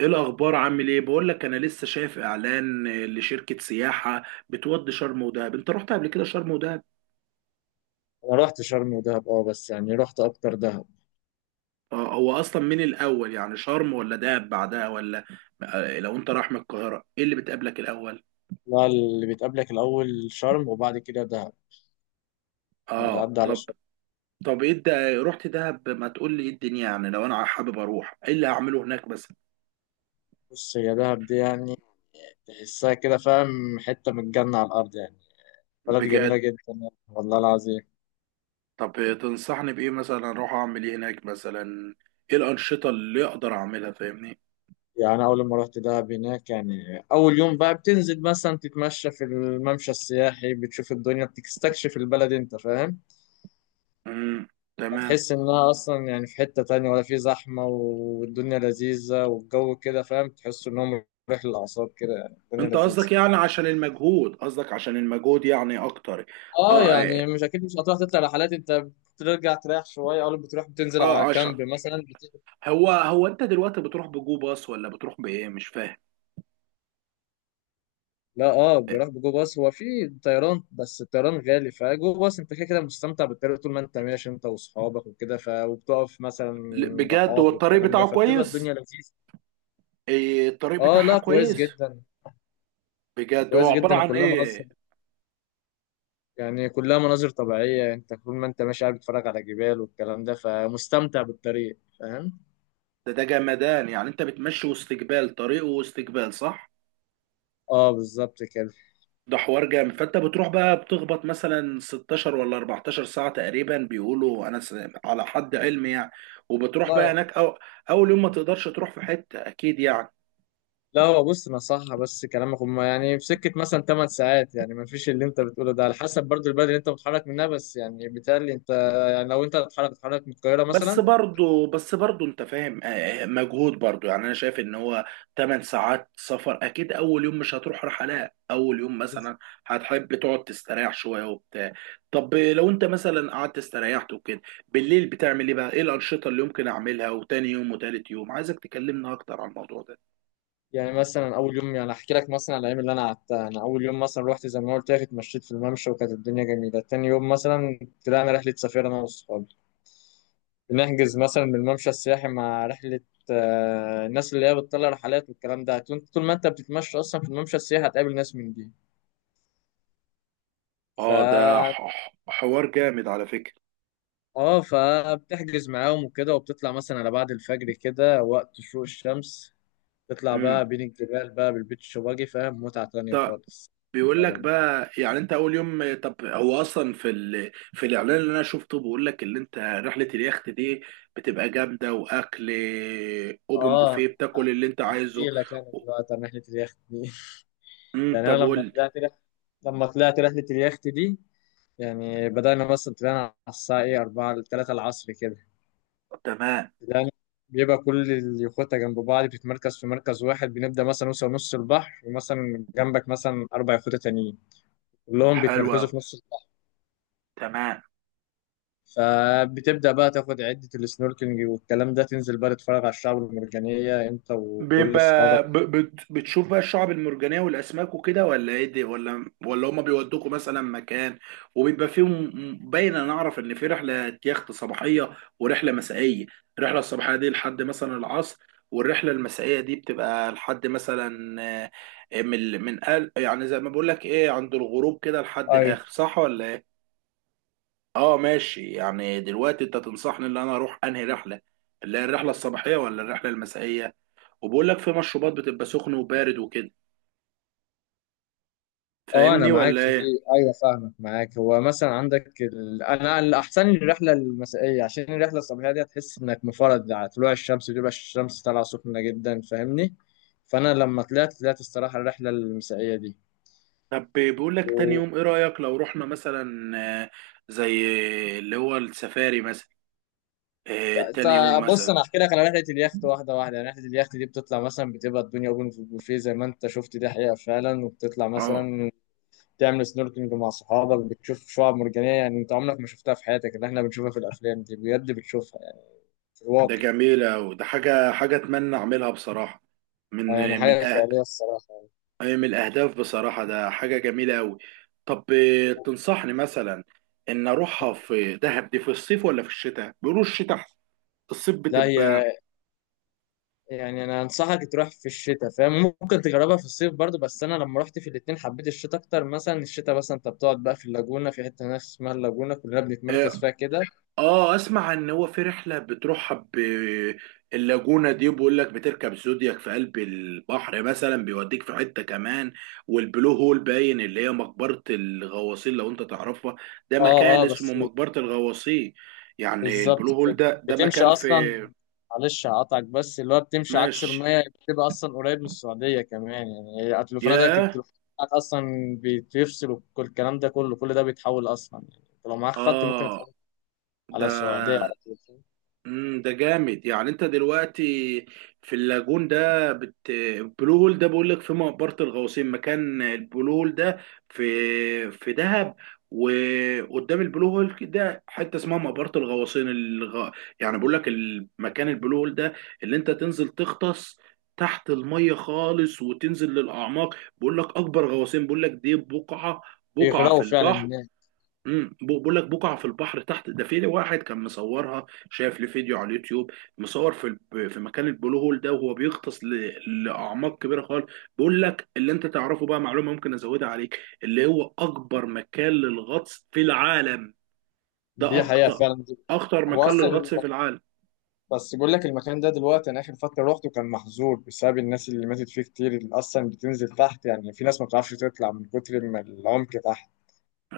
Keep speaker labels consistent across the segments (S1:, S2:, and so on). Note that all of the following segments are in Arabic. S1: ايه الاخبار؟ عامل ايه؟ بقول لك انا لسه شايف اعلان لشركه سياحه بتودي شرم ودهب. انت رحت قبل كده شرم ودهب؟
S2: انا رحت شرم ودهب اه بس يعني رحت اكتر دهب.
S1: هو اصلا من الاول، يعني شرم ولا دهب بعدها ولا؟ لو انت رايح من القاهره، ايه اللي بتقابلك الاول؟
S2: لا اللي بتقابلك الاول شرم وبعد كده دهب. يعني
S1: اه،
S2: بتعدي على
S1: طب.
S2: شرم.
S1: طب ايه ده، رحت دهب؟ ما تقول لي ايه الدنيا، يعني لو انا حابب اروح ايه اللي هعمله هناك مثلا؟
S2: بص هي دهب دي يعني تحسها كده، فاهم، حته من الجنه على الارض يعني. بلد جميله
S1: بجد؟
S2: جدا يعني، والله العظيم.
S1: طب، تنصحني بايه مثلا؟ اروح اعمل ايه هناك مثلا؟ ايه الانشطه اللي اقدر اعملها؟ فاهمني.
S2: يعني اول ما رحت دهب هناك، يعني اول يوم بقى بتنزل مثلا تتمشى في الممشى السياحي، بتشوف الدنيا، بتستكشف البلد، انت فاهم.
S1: امم. تمام.
S2: هتحس انها اصلا يعني في حتة تانية، ولا في زحمة، والدنيا لذيذة، والجو كده، فاهم، تحس انهم مريح للاعصاب كده، يعني الدنيا
S1: انت
S2: لذيذة.
S1: قصدك يعني عشان المجهود، قصدك عشان المجهود يعني اكتر؟
S2: اه
S1: اه،
S2: يعني
S1: اه.
S2: مش اكيد مش هتروح تطلع رحلات انت. بترجع تريح شوية، او بتروح بتنزل على
S1: عشان.
S2: كامب مثلا
S1: هو انت دلوقتي بتروح بجو باص ولا بتروح بايه؟ مش فاهم.
S2: لا اه بروح بجو باص. هو في طيران بس الطيران غالي، فجو باص انت كده كده مستمتع بالطريق طول ما انت ماشي انت واصحابك وكده، ف وبتقف مثلا
S1: بجد هو
S2: راحات
S1: الطريق
S2: والكلام ده،
S1: بتاعه
S2: فبتبقى الدنيا
S1: كويس؟
S2: لذيذة.
S1: ايه، الطريق
S2: اه
S1: بتاعها
S2: لا كويس
S1: كويس؟
S2: جدا.
S1: بجد؟
S2: كويس
S1: هو عبارة
S2: جدا
S1: عن
S2: وكلها منظم.
S1: ايه؟
S2: يعني كلها مناظر طبيعية، انت طول ما انت ماشي قاعد بتتفرج على جبال والكلام ده، فمستمتع بالطريق فاهم.
S1: ده جمدان، يعني انت بتمشي وسط جبال، طريق وسط جبال، صح؟
S2: اه بالظبط كده.
S1: ده حوار جامد. فانت بتروح بقى بتخبط مثلا 16 ولا 14 ساعة تقريبا، بيقولوا انا على حد علمي يعني. وبتروح بقى
S2: والله
S1: هناك اول يوم ما تقدرش تروح في حتة اكيد يعني.
S2: لا هو بص نصحها بس كلامك، هما يعني في سكة مثلا 8 ساعات، يعني ما فيش اللي انت بتقوله ده، على حسب برضو البلد اللي انت متحرك منها، بس يعني بالتالي انت يعني لو انت هتتحرك تتحرك من القاهرة
S1: بس
S2: مثلا.
S1: برضه بس برضه انت فاهم، مجهود برضه، يعني انا شايف ان هو 8 ساعات سفر، اكيد اول يوم مش هتروح رحلات اول يوم
S2: بس-
S1: مثلا. هتحب تقعد تستريح شويه وبتاع. طب لو انت مثلا قعدت استريحت وكده، بالليل بتعمل ايه بقى؟ ايه الانشطه اللي ممكن اعملها؟ وتاني يوم وتالت يوم عايزك تكلمنا اكتر عن الموضوع ده.
S2: يعني مثلا اول يوم، يعني احكي لك مثلا على الايام اللي انا قعدتها. انا اول يوم مثلا رحت زي ما قلت لك اتمشيت في الممشى وكانت الدنيا جميلة. تاني يوم مثلا طلعنا رحلة سفاري انا واصحابي. نحجز مثلا من الممشى السياحي مع رحلة. الناس اللي هي بتطلع رحلات والكلام ده، طول ما انت بتتمشى اصلا في الممشى السياحي هتقابل ناس من دي.
S1: اه، ده
S2: ف
S1: حوار جامد على فكره.
S2: اه فبتحجز معاهم وكده، وبتطلع مثلا على بعد الفجر كده، وقت شروق الشمس. تطلع
S1: امم.
S2: بقى بين الجبال بقى بالبيتش باجي، فاهم، متعة تانية خالص.
S1: بيقول لك
S2: طبعا.
S1: بقى، يعني انت اول يوم، طب هو اصلا في الاعلان اللي انا شفته بيقول لك، اللي انت رحله اليخت دي بتبقى جامده، واكل اوبن بوفيه
S2: اه
S1: بتاكل اللي انت
S2: احكي
S1: عايزه.
S2: لك انا
S1: و...
S2: دلوقتي عن رحلة اليخت دي.
S1: امم،
S2: يعني انا
S1: طب قول
S2: لما
S1: لي.
S2: لما طلعت رحلة اليخت دي، يعني بدأنا مثلا طلعنا على الساعة إيه أربعة لتلاتة العصر كده.
S1: تمام.
S2: بدأنا، بيبقى كل اليخوتة جنب بعض بتتمركز في مركز واحد. بنبدأ مثلا نوصل نص البحر، ومثلا جنبك مثلا أربع يخوتة تانيين، كلهم بيتمركزوا
S1: حلوه.
S2: في نص البحر.
S1: تمام.
S2: فبتبدأ بقى تاخد عدة السنوركلينج والكلام ده، تنزل بقى تتفرج على الشعب المرجانية أنت وكل
S1: بيبقى
S2: أصحابك.
S1: بتشوف بقى الشعب المرجانية والأسماك وكده؟ ولا ايه دي، ولا هما بيودوكوا مثلا مكان وبيبقى فيهم؟ باين. أنا أعرف إن في رحلة يخت صباحية ورحلة مسائية. الرحلة الصباحية دي لحد مثلا العصر، والرحلة المسائية دي بتبقى لحد مثلا من قل، يعني زي ما بقول لك ايه، عند الغروب كده لحد
S2: أي.
S1: الآخر، صح ولا ايه؟ اه ماشي، يعني دلوقتي انت تنصحني ان انا اروح انهي رحلة؟ اللي هي الرحلة الصباحية ولا الرحلة المسائية؟ وبقول لك في مشروبات بتبقى سخن وبارد وكده.
S2: اه انا
S1: فاهمني
S2: معاك
S1: ولا
S2: في دي.
S1: ايه؟
S2: ايوه فاهمك معاك. هو مثلا عندك انا الاحسن لي الرحله المسائيه، عشان الرحله الصباحيه دي هتحس انك مفرد على طلوع الشمس، بيبقى الشمس طالعه سخنه جدا، فاهمني. فانا لما طلعت الصراحه الرحله المسائيه دي.
S1: طب بقول لك، تاني
S2: و...
S1: يوم ايه رأيك لو رحنا مثلا آه، زي اللي هو السفاري مثلا،
S2: لا
S1: تاني يوم
S2: بص
S1: مثلا.
S2: انا احكي لك على رحله اليخت واحده واحده. يعني رحله اليخت دي بتطلع مثلا، بتبقى الدنيا اوبن في البوفيه زي ما انت شفت، دي حقيقه فعلا. وبتطلع
S1: اه،
S2: مثلا تعمل سنوركلينج مع صحابك، بتشوف شعاب مرجانيه يعني انت عمرك ما شفتها في حياتك، اللي احنا بنشوفها في الافلام دي بجد بتشوفها يعني في
S1: ده
S2: الواقع.
S1: جميلة، وده حاجة اتمنى اعملها بصراحة.
S2: يعني
S1: من من
S2: حاجة
S1: أه...
S2: خيالية الصراحة.
S1: من الاهداف بصراحة، ده حاجة جميلة قوي. طب، تنصحني مثلا ان اروحها في دهب دي في الصيف ولا في الشتاء؟ بيقولوا الشتاء أحسن. الصيف
S2: لا
S1: بتبقى
S2: هي يعني أنا أنصحك تروح في الشتاء، فاهم. ممكن تجربها في الصيف برضو، بس أنا لما رحت في الاتنين حبيت الشتاء أكتر. مثلا الشتاء مثلا أنت بتقعد بقى في اللاجونة، في حتة هناك اسمها اللاجونة كلنا بنتمركز
S1: آه،
S2: فيها كده.
S1: اه، اسمع ان هو في رحله بتروحها باللاجونه دي بيقول لك، بتركب زودياك في قلب البحر مثلا بيوديك في حته كمان. والبلو هول، باين اللي هي مقبره الغواصين، لو انت تعرفها. ده
S2: أه
S1: مكان
S2: أه
S1: اسمه
S2: بس
S1: مقبره الغواصين، يعني البلو
S2: بالظبط
S1: هول
S2: كده.
S1: ده، ده
S2: بتمشي
S1: مكان
S2: أصلا،
S1: في.
S2: معلش هقطعك، بس اللي هو بتمشي عكس
S1: ماشي.
S2: المية، بتبقى أصلا قريب من السعودية كمان، يعني هي تليفوناتك
S1: ياه.
S2: بتروح أصلا، بيفصل وكل الكلام ده كله، كل ده بيتحول أصلا، يعني لو معاك خط ممكن
S1: اه.
S2: يتحول
S1: ده
S2: على السعودية على طول.
S1: امم، ده جامد، يعني انت دلوقتي في اللاجون ده البلو هول ده، بقول لك في مقبرة الغوصين مكان البلو هول ده، في دهب. وقدام البلو هول ده حته اسمها مقبرة الغواصين، يعني بقول لك المكان البلو هول ده، اللي انت تنزل تغطس تحت الميه خالص وتنزل للاعماق، بقول لك اكبر غواصين، بقول لك دي بقعه في
S2: بيغرقوا فعلا
S1: البحر.
S2: هناك.
S1: امم، بقول لك بقع في البحر تحت، ده في واحد كان مصورها، شاف لي فيديو على اليوتيوب، مصور في مكان البلو هول ده وهو بيغطس لاعماق كبيره خالص. بقول لك، اللي انت تعرفه بقى معلومه ممكن ازودها عليك، اللي هو اكبر مكان للغطس في العالم، ده
S2: دي حقيقة فعلا دي.
S1: اخطر
S2: هو
S1: مكان
S2: أصلا الم-
S1: للغطس في العالم.
S2: بس بقول لك المكان ده دلوقتي، أنا آخر فترة روحته كان محظور بسبب الناس اللي ماتت فيه كتير، اللي أصلا بتنزل تحت يعني في ناس ما بتعرفش تطلع من كتر ما العمق تحت،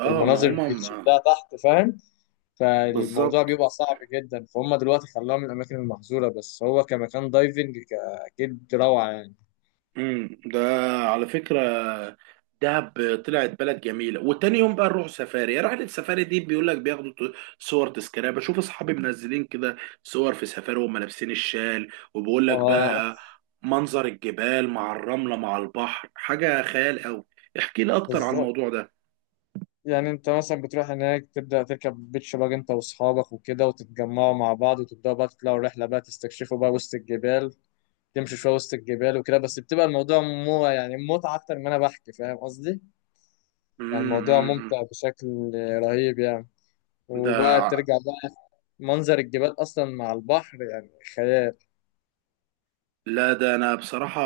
S1: اه، ما
S2: المناظر
S1: هما ما
S2: بتشدها تحت فاهم. فالموضوع
S1: بالظبط.
S2: بيبقى صعب جدا، فهم دلوقتي خلوها من الأماكن المحظورة، بس هو كمكان دايفنج أكيد روعة يعني.
S1: امم، ده على فكرة، دهب طلعت بلد جميلة. وتاني يوم بقى نروح سفاري. رحلة السفاري دي بيقول لك بياخدوا صور تذكارية، بشوف اصحابي منزلين كده صور في سفاري، وهم لابسين الشال، وبيقول لك
S2: آه
S1: بقى منظر الجبال مع الرملة مع البحر حاجة خيال قوي. احكي لي اكتر عن
S2: بالظبط.
S1: الموضوع ده.
S2: يعني انت مثلا بتروح هناك تبدأ تركب بيتش باج انت واصحابك وكده، وتتجمعوا مع بعض وتبدأوا بقى تطلعوا رحلة بقى تستكشفوا بقى وسط الجبال، تمشوا شوية وسط الجبال وكده، بس بتبقى الموضوع مو يعني متعة أكتر ما أنا بحكي، فاهم قصدي؟ يعني
S1: امم،
S2: الموضوع
S1: أمم، أمم.
S2: ممتع بشكل رهيب يعني. وبقى
S1: ده
S2: ترجع بقى، منظر الجبال أصلا مع البحر يعني خيال.
S1: لا، ده انا بصراحة،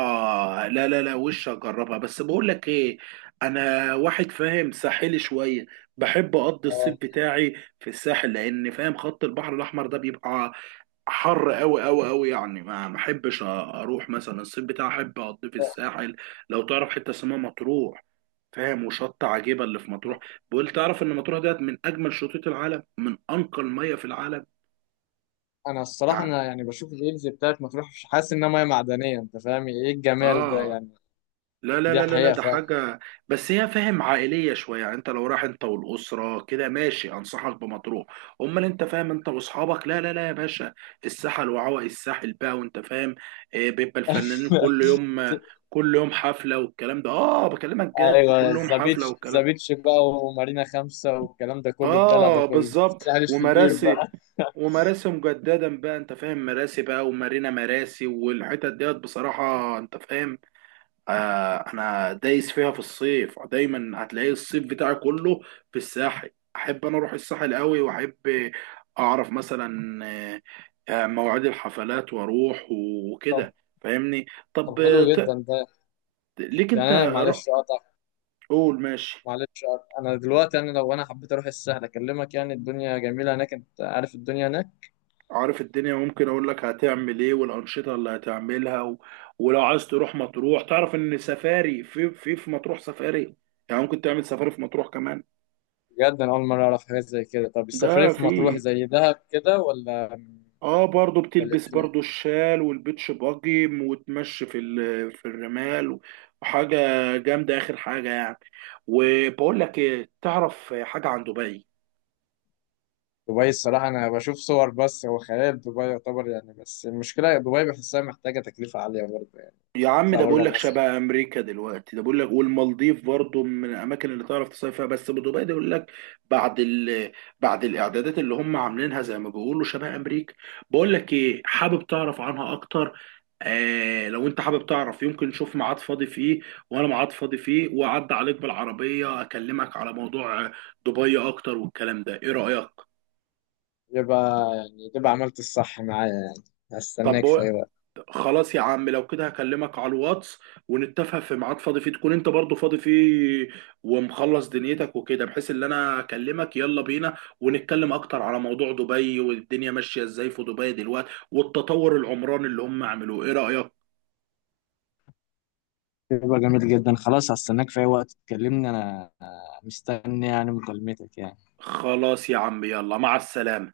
S1: لا، لا، لا، وش اجربها، بس بقول لك ايه، انا واحد فاهم ساحلي شوية، بحب اقضي الصيف
S2: اه
S1: بتاعي في الساحل لان، فاهم، خط البحر الاحمر ده بيبقى حر قوي قوي قوي، يعني ما احبش اروح مثلا، الصيف بتاعي احب اقضيه في الساحل. لو تعرف حتة اسمها مطروح، فاهم، وشط عجيبة اللي في مطروح. بقول، تعرف ان مطروح ديت من اجمل شطوط العالم، من انقى المية في العالم،
S2: أنا الصراحة
S1: يعني.
S2: أنا يعني بشوف الريلز بتاعت مطروح، مش حاسس إنها مية معدنية، أنت فاهم إيه الجمال ده
S1: اه،
S2: يعني.
S1: لا، لا،
S2: دي
S1: لا، لا، لا،
S2: حقيقة
S1: ده
S2: فعلا.
S1: حاجة. بس هي، فاهم، عائلية شوية، يعني انت لو رايح انت والأسرة كده ماشي انصحك بمطروح. امال انت فاهم، انت واصحابك، لا، لا، لا، يا باشا. الساحل، وعوائي الساحل بقى، وانت فاهم، بيبقى الفنانين كل يوم، كل يوم حفلة والكلام ده. اه بكلمك جد،
S2: ايوه
S1: كل يوم حفلة
S2: زابيتش
S1: والكلام ده.
S2: زابيتش بقى، ومارينا خمسة والكلام ده كله، الدلع ده
S1: اه،
S2: كله.
S1: بالظبط،
S2: مش كبير
S1: ومراسي.
S2: بقى.
S1: ومراسي مجددا بقى، انت فاهم، مراسي بقى ومارينا مراسي والحتت ديت بصراحة، انت فاهم. آه، انا دايس فيها في الصيف دايما، هتلاقي الصيف بتاعي كله في الساحل. احب انا اروح الساحل قوي، واحب اعرف مثلا مواعيد الحفلات واروح
S2: طب
S1: وكده. فاهمني.
S2: طب
S1: طب،
S2: حلو جدا ده.
S1: ليك
S2: يعني
S1: انت
S2: انا
S1: رأ-
S2: معلش اقطع
S1: قول، ماشي.
S2: معلش اقطع انا دلوقتي انا لو انا حبيت اروح السهل اكلمك، يعني الدنيا جميله هناك، انت عارف الدنيا هناك.
S1: عارف الدنيا، ممكن اقول لك هتعمل ايه والانشطه اللي هتعملها ولو عايز تروح مطروح، تعرف ان سفاري في مطروح سفاري، يعني ممكن تعمل سفاري في مطروح كمان.
S2: بجد انا اول مره اعرف حاجات زي كده. طب السفريه
S1: ده
S2: في مطروح
S1: في،
S2: زي دهب كده، ولا
S1: اه برضو
S2: ولا إيه
S1: بتلبس برضو
S2: الدنيا؟
S1: الشال والبيتش باجي وتمشي في الرمال، وحاجة جامدة آخر حاجة يعني. وبقول لك ايه، تعرف حاجة عن دبي؟
S2: دبي الصراحه انا بشوف صور، بس هو خيال، دبي يعتبر يعني، بس المشكله دبي بحسها محتاجه تكلفه عاليه برضه يعني.
S1: يا عم،
S2: تطلع
S1: ده
S2: بره.
S1: بقول لك شبه امريكا دلوقتي، ده بقول لك، والمالديف برضو من الاماكن اللي تعرف تصيف فيها، بس ابو دبي ده بيقول لك بعد ال... بعد الاعدادات اللي هم عاملينها زي ما بيقولوا شبه امريكا. بقول لك ايه، حابب تعرف عنها اكتر؟ آه، لو انت حابب تعرف، يمكن نشوف ميعاد فاضي فيه، وانا ميعاد فاضي فيه، واعدي عليك بالعربيه اكلمك على موضوع دبي اكتر والكلام ده. ايه رايك؟
S2: يبقى يعني تبقى عملت الصح معايا يعني. هستناك في أي
S1: طب،
S2: وقت.
S1: خلاص يا عم، لو كده هكلمك على الواتس، ونتفق في ميعاد فاضي فيه تكون انت برضو فاضي فيه، ومخلص دنيتك وكده، بحيث ان انا اكلمك يلا بينا ونتكلم اكتر على موضوع دبي، والدنيا ماشية ازاي في دبي دلوقتي، والتطور العمراني اللي هم عملوه. ايه رأيك؟
S2: يبقى جميل جدا، خلاص هستناك في أي وقت تكلمني، أنا مستني يعني مكالمتك يعني.
S1: خلاص يا عم، يلا، مع السلامة.